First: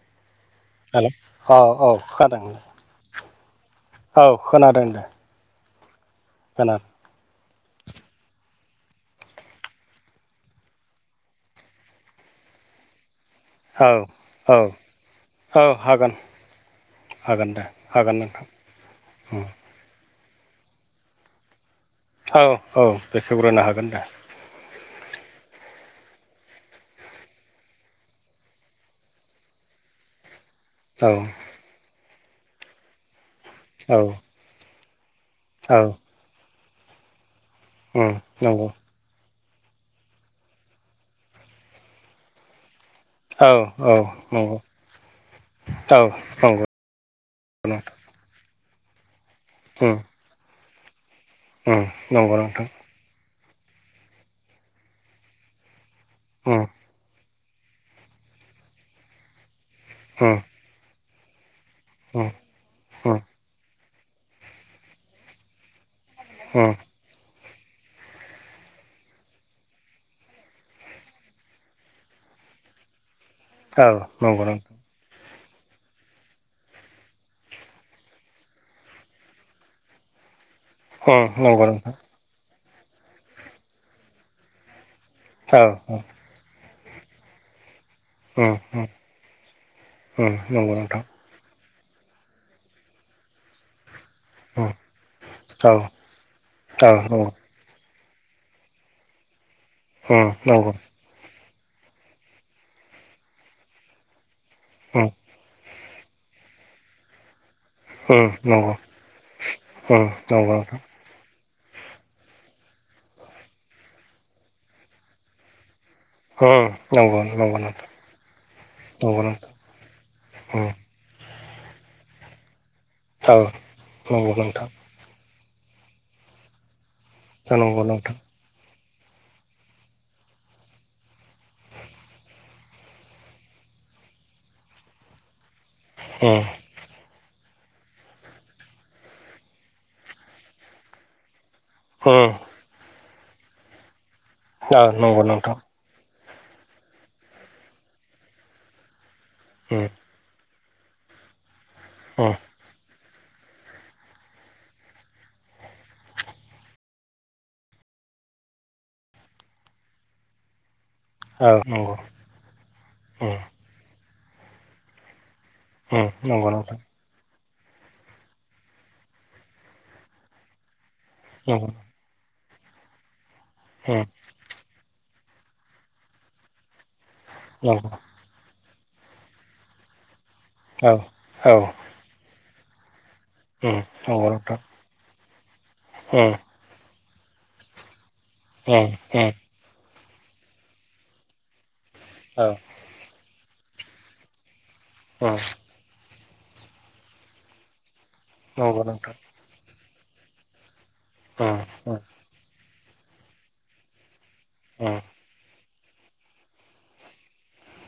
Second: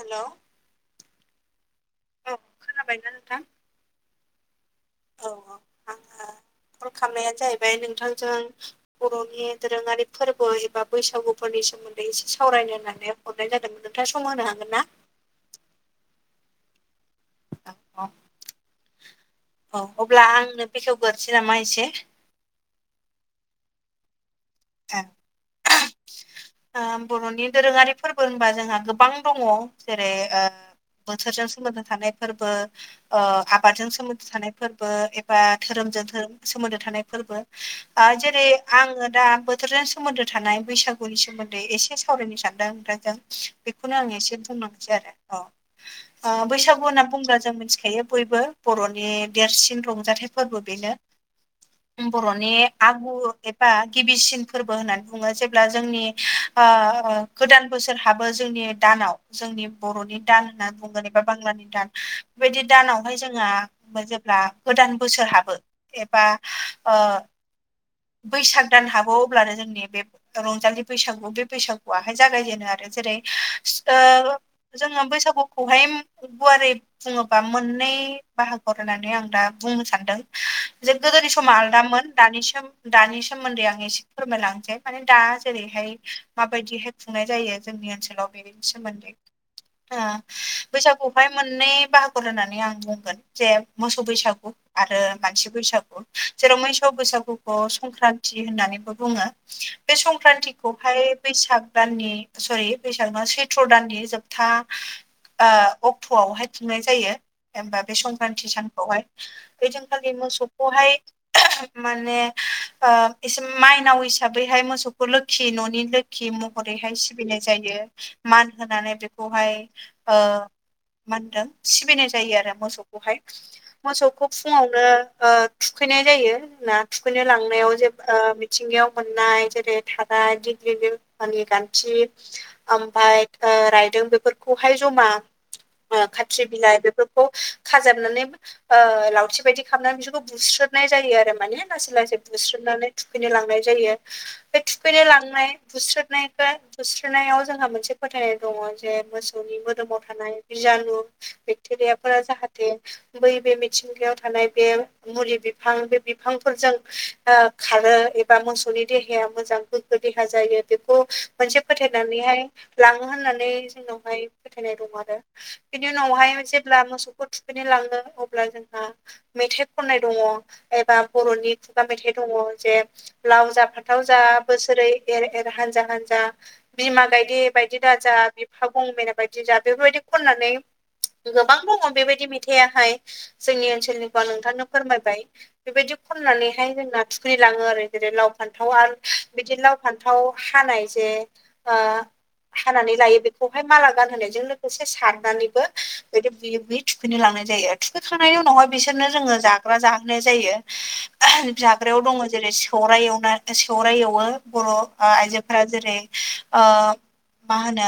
Hello hello औ औ खोनादों नाबायना नोंथा औ खोनादों दे औ आ खोनादों खामनाया जाहैबाय नोंथांजों बर'नि दोरोङारि फोरबो एबा बैसागुफोरनि सोमोन्दै एसे सावरायनो होननानै हरनाय जादोंमोन औ नोंथाङा सम होनो औ हागोन ना? औ हागोन हागोन दे औ हागोन नोंथां ओम औ अब्ला आंनो बेखेवगोरोसै नामा एसे औ औ बेखेवग्रोनो हागोन दा [unintelligible] आ बर'नि दोरोङारि फोरबो होनबा जोंहा गोबां दङ जेरै ओ औ बोसोरजों सोमोन्दो थानाय फोरबो आबादजों औ सोमोन्दो थानाय फोरबो एब बा औ धोरोमजों सोमोन्दो थानाय फोरबो आ उम जेरै नंगौ आङो दा बोथोरजों सोमोन्दो थानाय बैसागुनि सोमोन्दै एसे सावरायनो सानदों ओमफ्राय जों औ औ बेखौनो आं एसे नंगौ बुंलांसै आरो औ अ ओ नंगौ बैसागु होनना बुंब्ला जों मिथिखायो बयबो बर'नि देरसिन नोंथां रंजाथाइ फोरबो बेनो नंगौ बर'नि नोंथां आगु एबा गिबिसिन फोरबो होननानै बुङो जेब्ला जोंनि उम आ गोदान बोसोरहाबो जोंनि दानाव जोंनि बर'नि उम दान होननानै बुंगोन एबा बांलानि दान उम बेबायदि दानावहाय उम जोङो जेब्ला गोदान बोसोर हाबो एबा ओ ओ बैसाग दान हागौ अब्लानो जोंनि बे रंजालि बैसागु बे बैसागुआाहाय जागायजेनो आरो जेरै ओ नंगौ नोंथां जोङो बैसागुखौहाय गुवारै बुङोबा मोननै बाहागो होननानै आं दा बुंनो सानदों जों उम गोदोनि समा नंगौ नोंथां आलदामोन दानि सम दानि सोमोन्दै आं एसे फोरमायलांसै माने दा औ जेरैहाय माबायदिहाय खुंनाय जायो जोंनि ओनसोलाव बेनि औ सोमोन्दै उम ओ उम नंगौ नोंथां बैसागु बेवहाय मोननै बाहागुर होननानै आं बुंगोन जे मोसौ बैसागु उम आरो मानसि औ बैसागु जेराव मैसौ नंगौ बैसागुखौ संक्रान्ति होननानै बो बुङो बे उम नंगौ संक्रान्तिखौहाय बैसाग दाननि सरि बैसाग सैथ्र' दाननि जोबथा उम आ अक अट'आवहाय थिंनाय जायोबा बे उम संक्रान्ति नंगौ सानखौहाय बे उम जोंखालि नंगौ नोंथां मोसौखौहाय माने ओ एसे माइनाव हिसाबैहाय मोसौखौ लोखि न'नि लो खि उम महरैहाय नंगौ सिबिनाय नंगौ जायो नोंथां मान होनानै नंगौ बेखौहाय नोंथां ओ उम मा होनदों सिबिनाय जायो आरो मोसौखौहाय औ मोसौखौ नंगौ नोंथां फुङावनो ओ थुखैनाय जायो ना थुखैनो लांनायाव नंगौ जे नोंथां ओ मिथिंगायाव मोननाय जेरै थाराय दिग [unintelligible] गान्थि ओमफाय ओ रायदों बेफोरखौहाय जमा ओ उम खाथ्रि बिलाइ बेफोर खौ खाजाबनानै ओ लावथि बायदि खामना बिसोरखौ बुस्रोननाय जायो आरो माने लासै उम औ लासै बुस्रोमनानै थुखैनो लांनाय जायो। बे थुखैनो नंगौ लांनाय नोंथां बुस्रोदनायखो बुस्रोननायाव जोंहा मोनसे फोथायनाय दङ जे मोस [unintelligible] नि उम मोदोमाव थानाय बिजानु बेक्टेरियाफोरा उम औ जाहाथ ते बै बे मिथिंगायाव थानाय बे मुलि बिफां बे बिफांफोरजों ओ खार ओ एबा मोसौनि देहाया मोजां गोगो देहा जायो बेखौ मोनसे नंगौ फोथायनानैहाय लाङो उम होननानै जोंनाव हाय फोथायनाय दं आरो बिनि उम उनावहाय नंगौ नोंथां जेब्ला मोसौखौ थुखैनो लाङो अब्ला जोंहा मेथाइ खननाय दङ एबा बर'नि नंगौ खुगा मेथाइ दङ जे लाव जा उम फानथाव जा बोसोरै एर-एर हानजा-हानजा बिमा गायदि नंगौ औ बायदि उम नंगौ नोंथां उम औ उम नंगौ नोंथां उम नंगौ नोंथां उम दाजा हागं मेना बायदि जा बेफोर बायदि खननानै गोबां नंगौ नोंथां उम औ नंगौ उम औ दङ बेबायदि मेथाइया हाय जोंनि ओनसोलनिखौ आं नोंथांनो फोरमायबाय बेबायदि खननानै हाय जोंना थुखै लाङो आरो जेरै लाव फान्थाव आर बिदि लाव फान्थाव हानाय जे ओ ओं हानानै लायो बेखौहाय माला गानहोनायजों लोगोसे सारनानैबो बिदि बुयै बुयै थुखैनो लांनाय जायो थुखैखांनायनि उनावहाय बिसोरनो जोङो जा जाग्रा जाहोनाय जायो जाग्रायाव दङ जेरै सौराय एवनाय सौराय एवो बर' ओ आइजो ओ जेरै ओ मा होनो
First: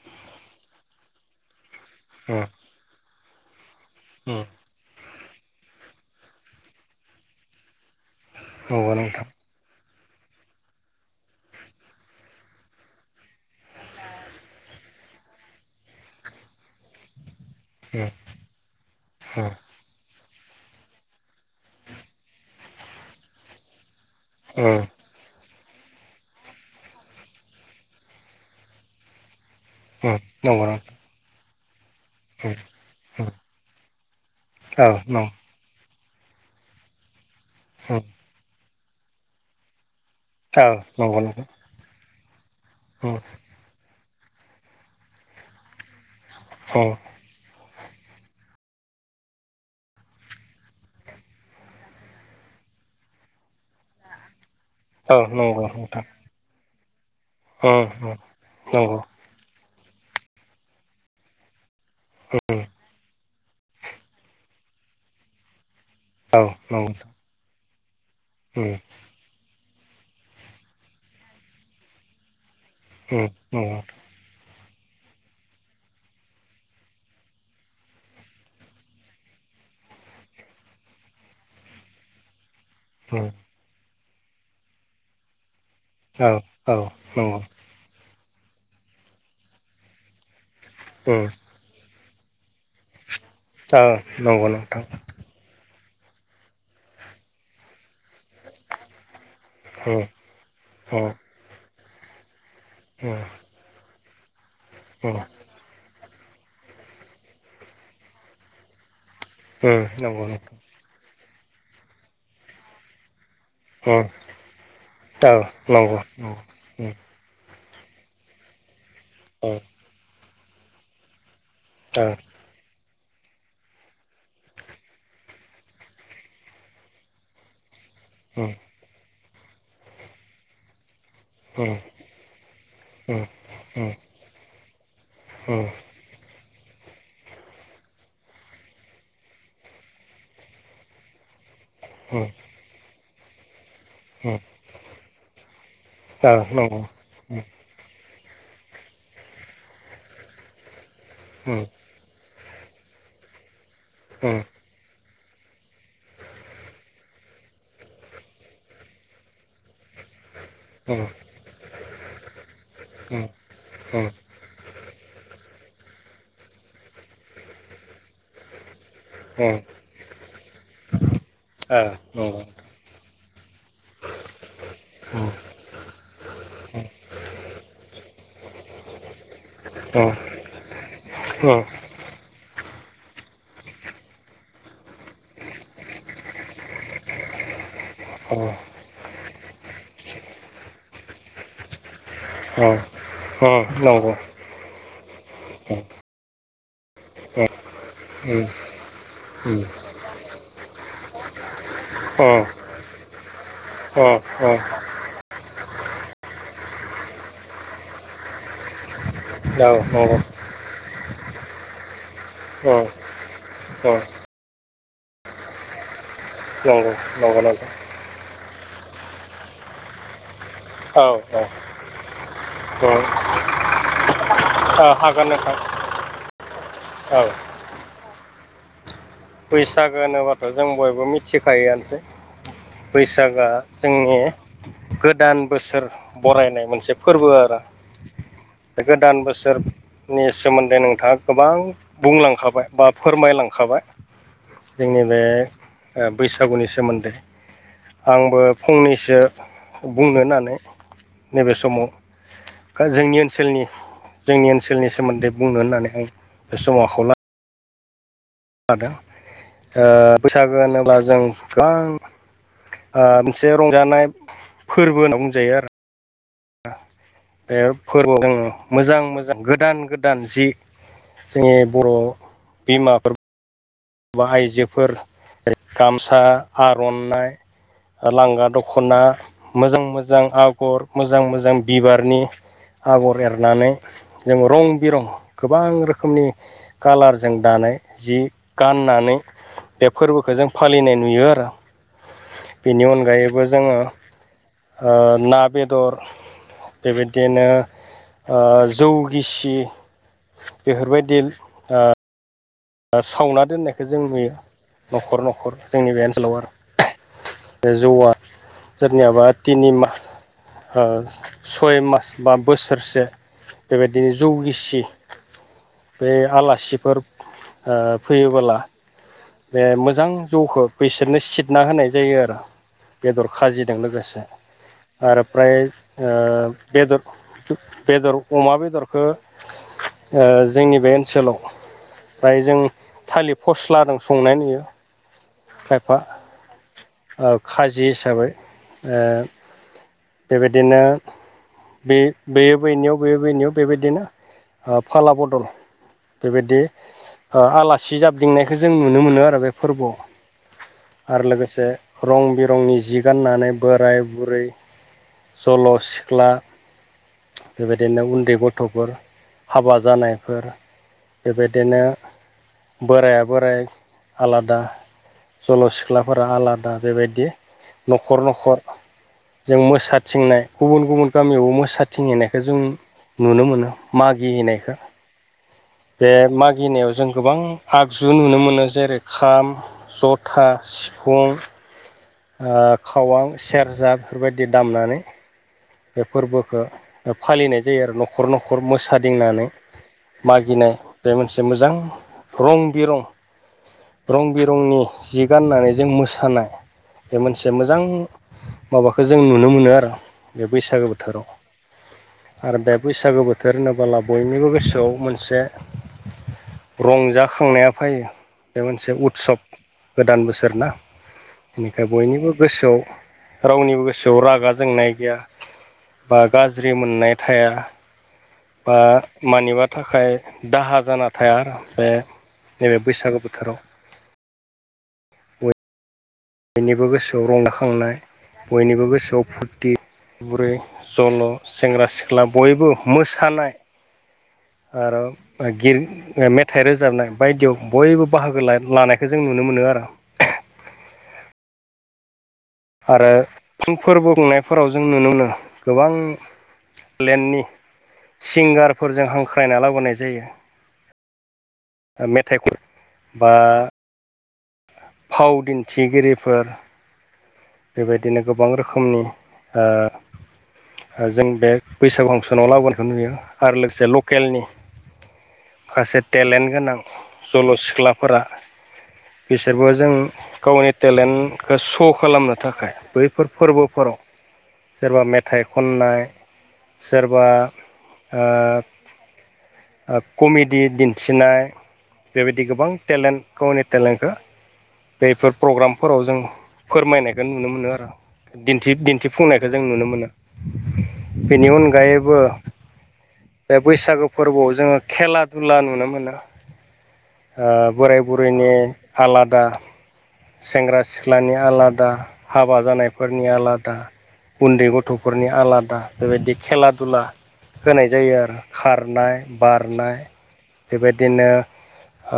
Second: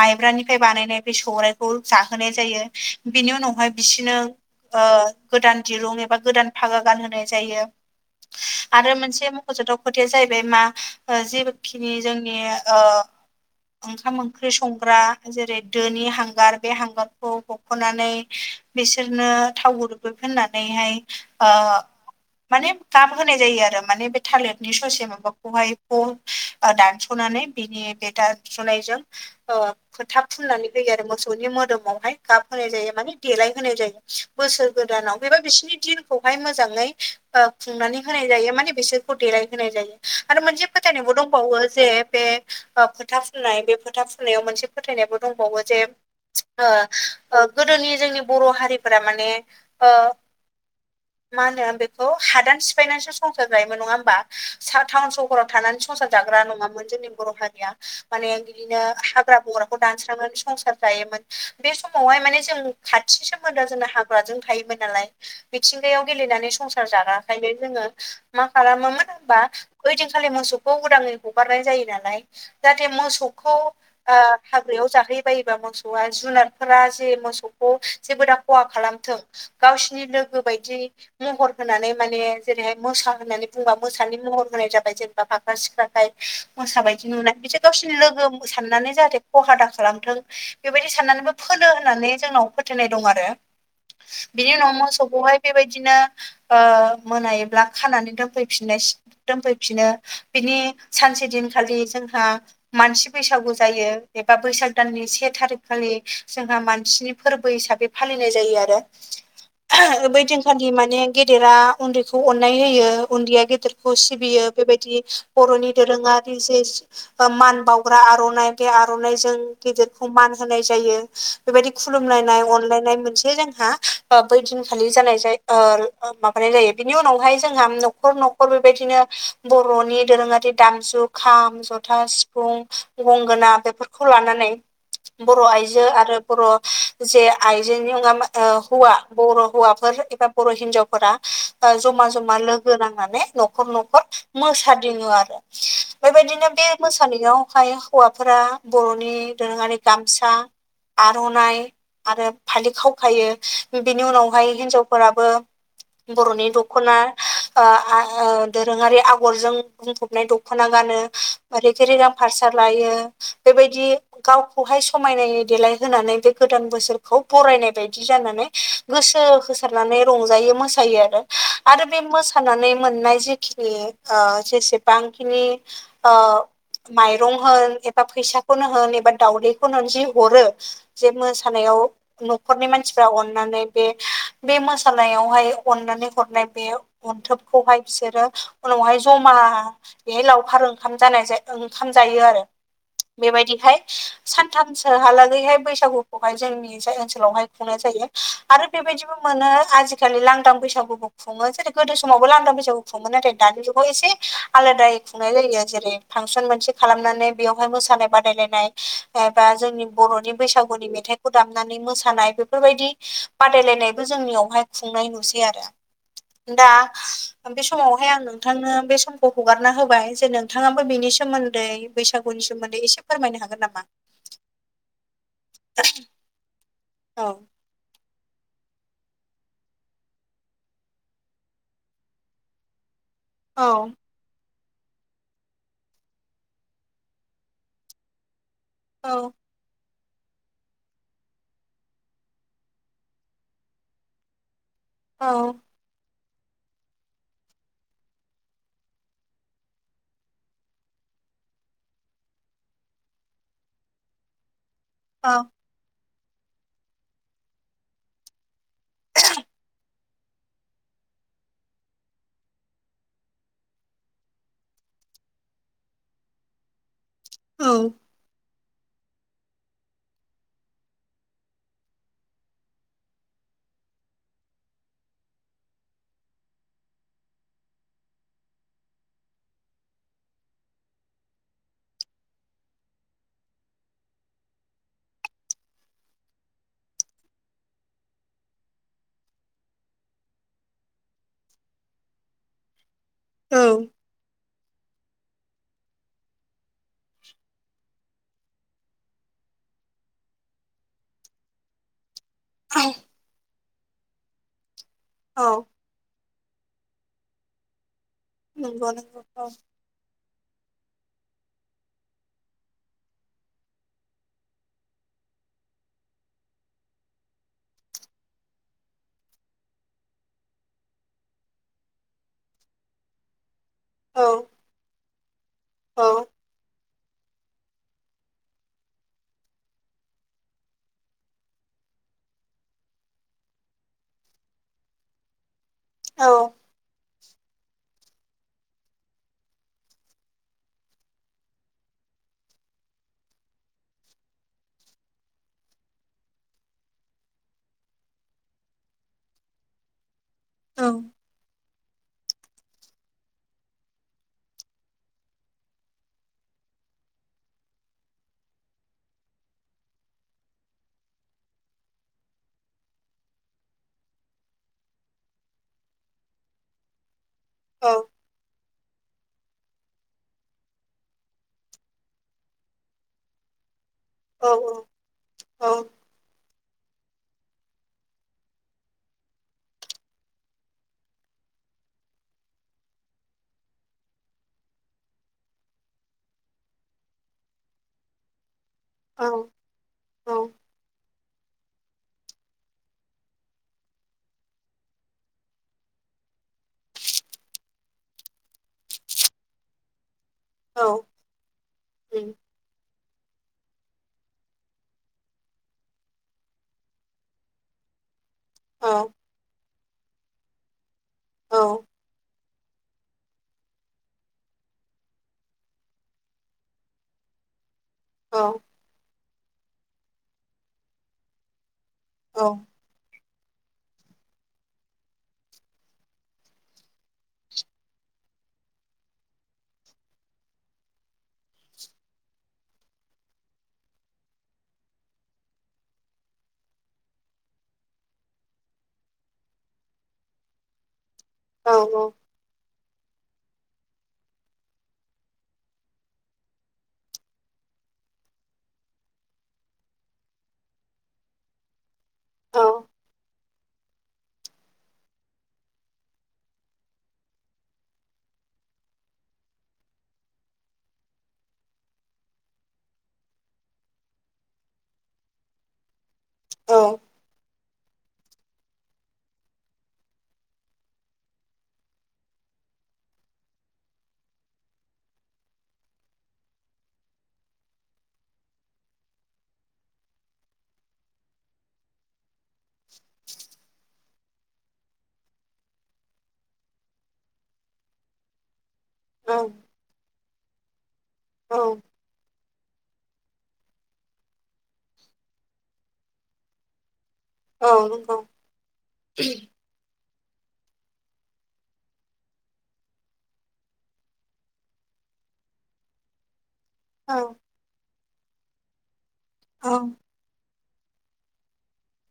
माइब्रानिफ्राय बानायनाय बे सौराय खौ जाहोनाय जायो बिनि उनावहाय बिसिनो ओ गोदान दिरुं एबा गोदान फागा गानहोनाय जायो। आरो मोनसे मख'जाथाव खोथाया जाहैबाय मा ओ जिखिनि जोंनि ओ ओंखाम-ओंख्रि संग्रा जेरै दोनि हांगार बे हांगार खौ हख'नानै बिसोरनो थाव गुदुं होननानैहाय ओ माने गाब होनाय जायो आरो माने बे थालिरनि ससे माबाखौहाय खौ ओ दानसनानै बिनि बे दानसनायजों औ फोथा फुननानै होयो आरो मोसौनि मोदोमावहाय गाब होनाय जायो माने देलाय होनाय जायो बोसोर गोदानाव बेबा बिसोरनि दिन खौहाय मोजाङै ओ खुंनानै होनाय जायो माने बिसोरखौ देलायहोनाय जायो। आरो मोनसे फोथायनाय बो नंगौ नोंथां दंबावो जे बे ओ उम फोथा फुननाय बे फोथा फुननायाव मोनसे फोथायनायबो दंबावो जे ओ औ ओ गोदोनि जोंनि बर' हारिफोरा माने ओ मा होनो बेखौ हादान सिफायनानैसो संसार जायोमोन नङा होमबा टाउन औ सहराव नंगौ थानानै नोंथां संसार जाग्रा नङा मोन जोंनि बर' हारिया ओम ओम माने बिदिनो नंगौ हाग्रा बंग्राखौ दानस्रांनानै संसार जायोमोन। बे समावहाय माने जों खाथि सोमोन्दो जोंना हाग्राजों थायोमोन नालाय मिथिंगायाव औ गेलेनानै संसार नंगौ जाग्राखायनो जोङो मा ओम खालामोमोन होनबा ओइ दिनखालि मोसौखौ उदाङै हगारनाय जायो नालाय जाहाथे ओम मोसौखौ नंगौ आ‌ हाग्रायाव जाहै बायोबा मोसौआ जुनारफोरा जे मोसौ जेबो दा खहा खालामथों गावसिनि लोगो बायदि महर होनानै माने जेरैहाय मोसा ओम होननानै बुंबा मोसानि महर होनाय जाबाय जेनेबा फाख्रा-सिख्रा औ औ मोसा बायदि नुनाय नंगौ बिसोर गावसिनि लोगो साननानै जाहाथे खहा दा खालामथों बेबायदि ओम औ साननानैबो फोनो होननानै जोंनाव फोथायनाय दं आरो नंगौ बिनि उनाव नोंथां मोसौखौहाय बेबायदिनो ओ मोनायोब्ला खानानै दोनफैफिननाय दोनफैफिनो ओम बिनि ओम सानसे दिनखालि जोंहा, मानसि ओम बैसागु जायो एबा बैसाग दाननि ओम से थारिक, खालि जोंहा मानसिनि फोरबो हिसाबै फालिनाय जायो आरो ओम [unintelligible] बै नंगौ नोंथां दिनखालि माने गेदेरा उन्दैखौ अननाय होयो उन्दैया गेदेर खौ ओम सिबियो, बेबायदि औ बर'नि नंगौ नंगौ दोरोङारि जि ओम ओ मान बावग्रा आर'नाइ बे आर'नाइजों औ गेदेरखौ मान होनाय जायो। बेबायदि औ खुलुमलायनाय अनलायनाय मोनसे जों हा बै दिनखालि जानाय जाय ओ माबानाय जायो। बिनि उनावहाय जोंहा न खर न'खर ओम बेबायदिनो बर'नि दोरोङारि दामजु खाम ओम जथा सिफुं ओम गंगोना ओम बेफोरखौ लानानै बर' ओम आइजो आरो बर' जे आइजोनि [unintelligible] ओ हौवा बर' हौवाफोर एबा बर' हिनजाव फोरा बा ज'मा ओम ज'मा लोगो नांनानै न'खर न'खर ओम मोसादिङो आरो औ बेबायदिनो बे नंगौ ओम मो [unintelligible] आवहाय हौवाफोरा बर'नि दोरोङारि गामसा ओम आर'नाइ आरो फालि खावखायो बे-बेनि उनावहाय हिनजावफोराबो बर'नि दख'ना ओ आ ओ दोरोङारि आगरजों बुंफबनाय दख खना गानो ओम औ नंगौ रेगे रेगां फारसार लायो बेबायदि गावखौहाय समायनाय देलायहोनानै बे गोदान बोसोरखौ बरायनाय बायदि जानानै गोसो ओम ओम होसारनानै रंजायो मोसायो आरो आरो बे ओम मोसानानै मोननाय जि खिनि ओ जेसेबांखिनि ओ माइरं होन एबा फैसाखौनो होन एबा दावदै [unintelligible] जि हरो जे ओम मोसानायाव न'खरनि मानसिफ्रा अननानै बे बे मोसानायावहाय अननानै हरनाय बे अन्थोबखौहाय बिसोरो उनावहाय जमा बेहाय लावखार ओंखाम जानाय जाय ओंखाम जायो आरो। ओम ओम बेबायदिहाय नंगौ सानथामसोहालागैहाय नंगौ बैसागु खौहाय जोंनि जाय ओनसोलावहाय खुंनाय जायो नंगौ नोंथां आरो बेबायदिबो मोनो आजि खालि लांदां बैसागुखौ जेरै गोदो समावबो लांदां बैसागु खुङो नाथाय दानि जुगाव एसे आलादायै खुंनाय जायो जेरै फांसन मोनसे खालामनानै बेयावहाय मोसानाय बादायलायनाय एबा जोंनि बर'नि बैसागुनि मेथाइखौ दामनानै मोसानाय बेफोरबायदि बादायलायनायबो जोंनियावहाय खुंनाय नुसै आरो। दा बे समावहाय आं नोंथांनो बे समखौ हगारना होबाय जे नों थाङाबो औ बिनि सोमोन्दै बैसागुनि सोमोन्दै एसे फोरमायनो हागोन नामा? ओ हागोन नोंथां औ। बैसागो होनोबाथ' जों बयबो मिथिखायोआनोसै बैसागआ औ जोंनि गोदान बोसोर बरायनाय मोनसे फोर्बो आरो। बे औ गोदान बोसोर नि सोमोन्दै नोंथाङा गोबां बुंलांखाबाय बा फोरमायलांखाबाय। जोंनि बे औ ओ बैसागुनि सोमोन्दै। आंबो फंनैसो बुंनो होननानै नैबे समाव खो जोंनि ओनसोलनि जोंनि ओनसोलनि औ सोमोन्दै बुंनो होननानै आं बे समाव आखाव ला लादों ओ बैसागो होनोब्ला जों गोबां ओ मोनसे रंजानाय फोर्बो होनना बुंजायो आरो। बे फोर्बोआव [unintelligible] मोजां मोजां गोदान गोदान जि जोंनि बर' बिमाफोर बा आइजोफोर गामसा आर'नाइ लांगा दख'ना मोजां मोजां आगर मोजां मोजां बिबारनि आगर एरनानै जों रं बिरं गोबां रोखोमनि कालारजों दानाय जि गाननानै बे फोरबोखौ जों फालिनाय नुयो आरो बेनि अन‌ गायैबो जोङो औ ओ ना बेदर बेबायदिनो ओ जौ गिसि बेफोरबायदि ओ औ सावना दोननायखौ जों नुयो न'खर न'खर औ जोंनि बे ओनसोलाव आरो बे जौवआ नंगौ नंगौ सोरनियाबा औ तिनि माह ओ सय मास बा बोसोरसे बेबायदिनो जौगिसि बे आलासिफोर ओ फैयोबोला बे मोजां जौखौ बिसोरनो सिदना होनाय जायो आरो बेदर खाजि जों लोगोसे आरो फ्राय औ बेदर बेदर अमा बेदरखौ जोंनि बे ओनसोलाव फ्राय जों थालिर फस्लाजों संनाय नुयो खायफा औ खाजि हिसाबै बेबायदिनो बे बेयो बैनियाव बेयो बैनियाव बेबायदिनो फाला बदल बेबायदि आलासि जाबथिंनायखौ जों नुनो मोनो आरो बे फोरबोआव औ आरो लोगोसे रं बिरंनि जि गाननानै बोराय बुरै जल' सिख्ला बेबायदिनो उन्दै गथ'फोर हाबा जानायफोर बेबायदिनो बोराइाया बोराय आलादा जल' सिख्लाफोरा आलादा बेबायदि औ न'खर न'खर जों मोसाथिंनाय गुबुन गुबुन गामियाव मोसा थिंहोननायखौ जों नुनो मोनो मागि औ होननायखौ उम औ उम बे मागिनायाव जों गोबां आगजु नुनो मोनो जेरै खाम जथा सिफुं खावां सेरजा बेफोरबायदि दामनानै बे फोरबोखौ फालिनाय जायो आरो न'खर न'खर मोसादिंनानै मागिनाय बे मोनसे मोजां रं बिरं रं बिरंनि जि गाननानै जों मोसानाय बे मोनसे मोजां माबाखौ जों नुनो मोनो आरो बे औ बैसागो बोथोराव आरो बे बैसागो बैसागु बोथोर होनोबोला बयनिबो गोसोआव मोनसे रंजाखांनाया फायो बे मोनसे उत्सब गोदान बोसोर ना बेनिखाय बयनिबो गोसोआव रावनिबो गोसोआव रागा जोंनाय गैया बा गाज्रि मोननाय थाया बा मानिबा थाखाय दाहा जाना थाया आरो बे औ नैबे बैसागो बोथोराव बयनिबो गोसोआव रंदाखांनाय बयनिबो गोसोआव फुरथि बुरै जल' सेंग्रा सिख्ला बयबो मोसानाय आरो गिर मेथाइ रोजाबनाय बायदियाव बयबो बाहागो लानायखौ जों नुनो मोनो आरो औ औ आरो फुं फोरबो खुंनायफोराव जों नुनो मोनो गोबां लेणडनि सिंगारफोरजों हांख्रायना लाबोनाय जायो मेथाइ बा फाव दिन्थिगिरिफोर बेबायदिनो गोबां रोखोमनि ओ ओ जों बे बैसागु फांसनाव लाबोनायखौ नुयो आरो लोगोसे लकेलनि माखासे टेलेन्ट गोनां जल' सिख्लाफोरा बिसोरबो जों गावनि टेलेन्टखो श' खालामनो थाखाय बैफोर फोरबोफोराव सोरबा मेथाइ खननाय सोरबा ओ ओ कमेडि दिन्थिनाय बेबायदि गोबां टेलेन्ट गावनि टेलेन्टखो बैफोर प्रग्रामफोराव जों फोरमायनायखौ नुनो मोनो आरो दिन्थि दिन्थिफुंनायखौ जों नुनो मोनो बेनि अनगायैबो बे बैसागो फोरबोआव जोङो खेला दुला नुनो मोनो बोराय नंगौ बुरैनि आलादा सेंग्रा सिख्लानि आलादा हाबा जानायफोरनि आलादा उन्दै गथ'फोरनि आलादा बेबायदि खेला दुला औ होनाय जायो आरो खारनाय औ बारनाय बेबायदिनो ओ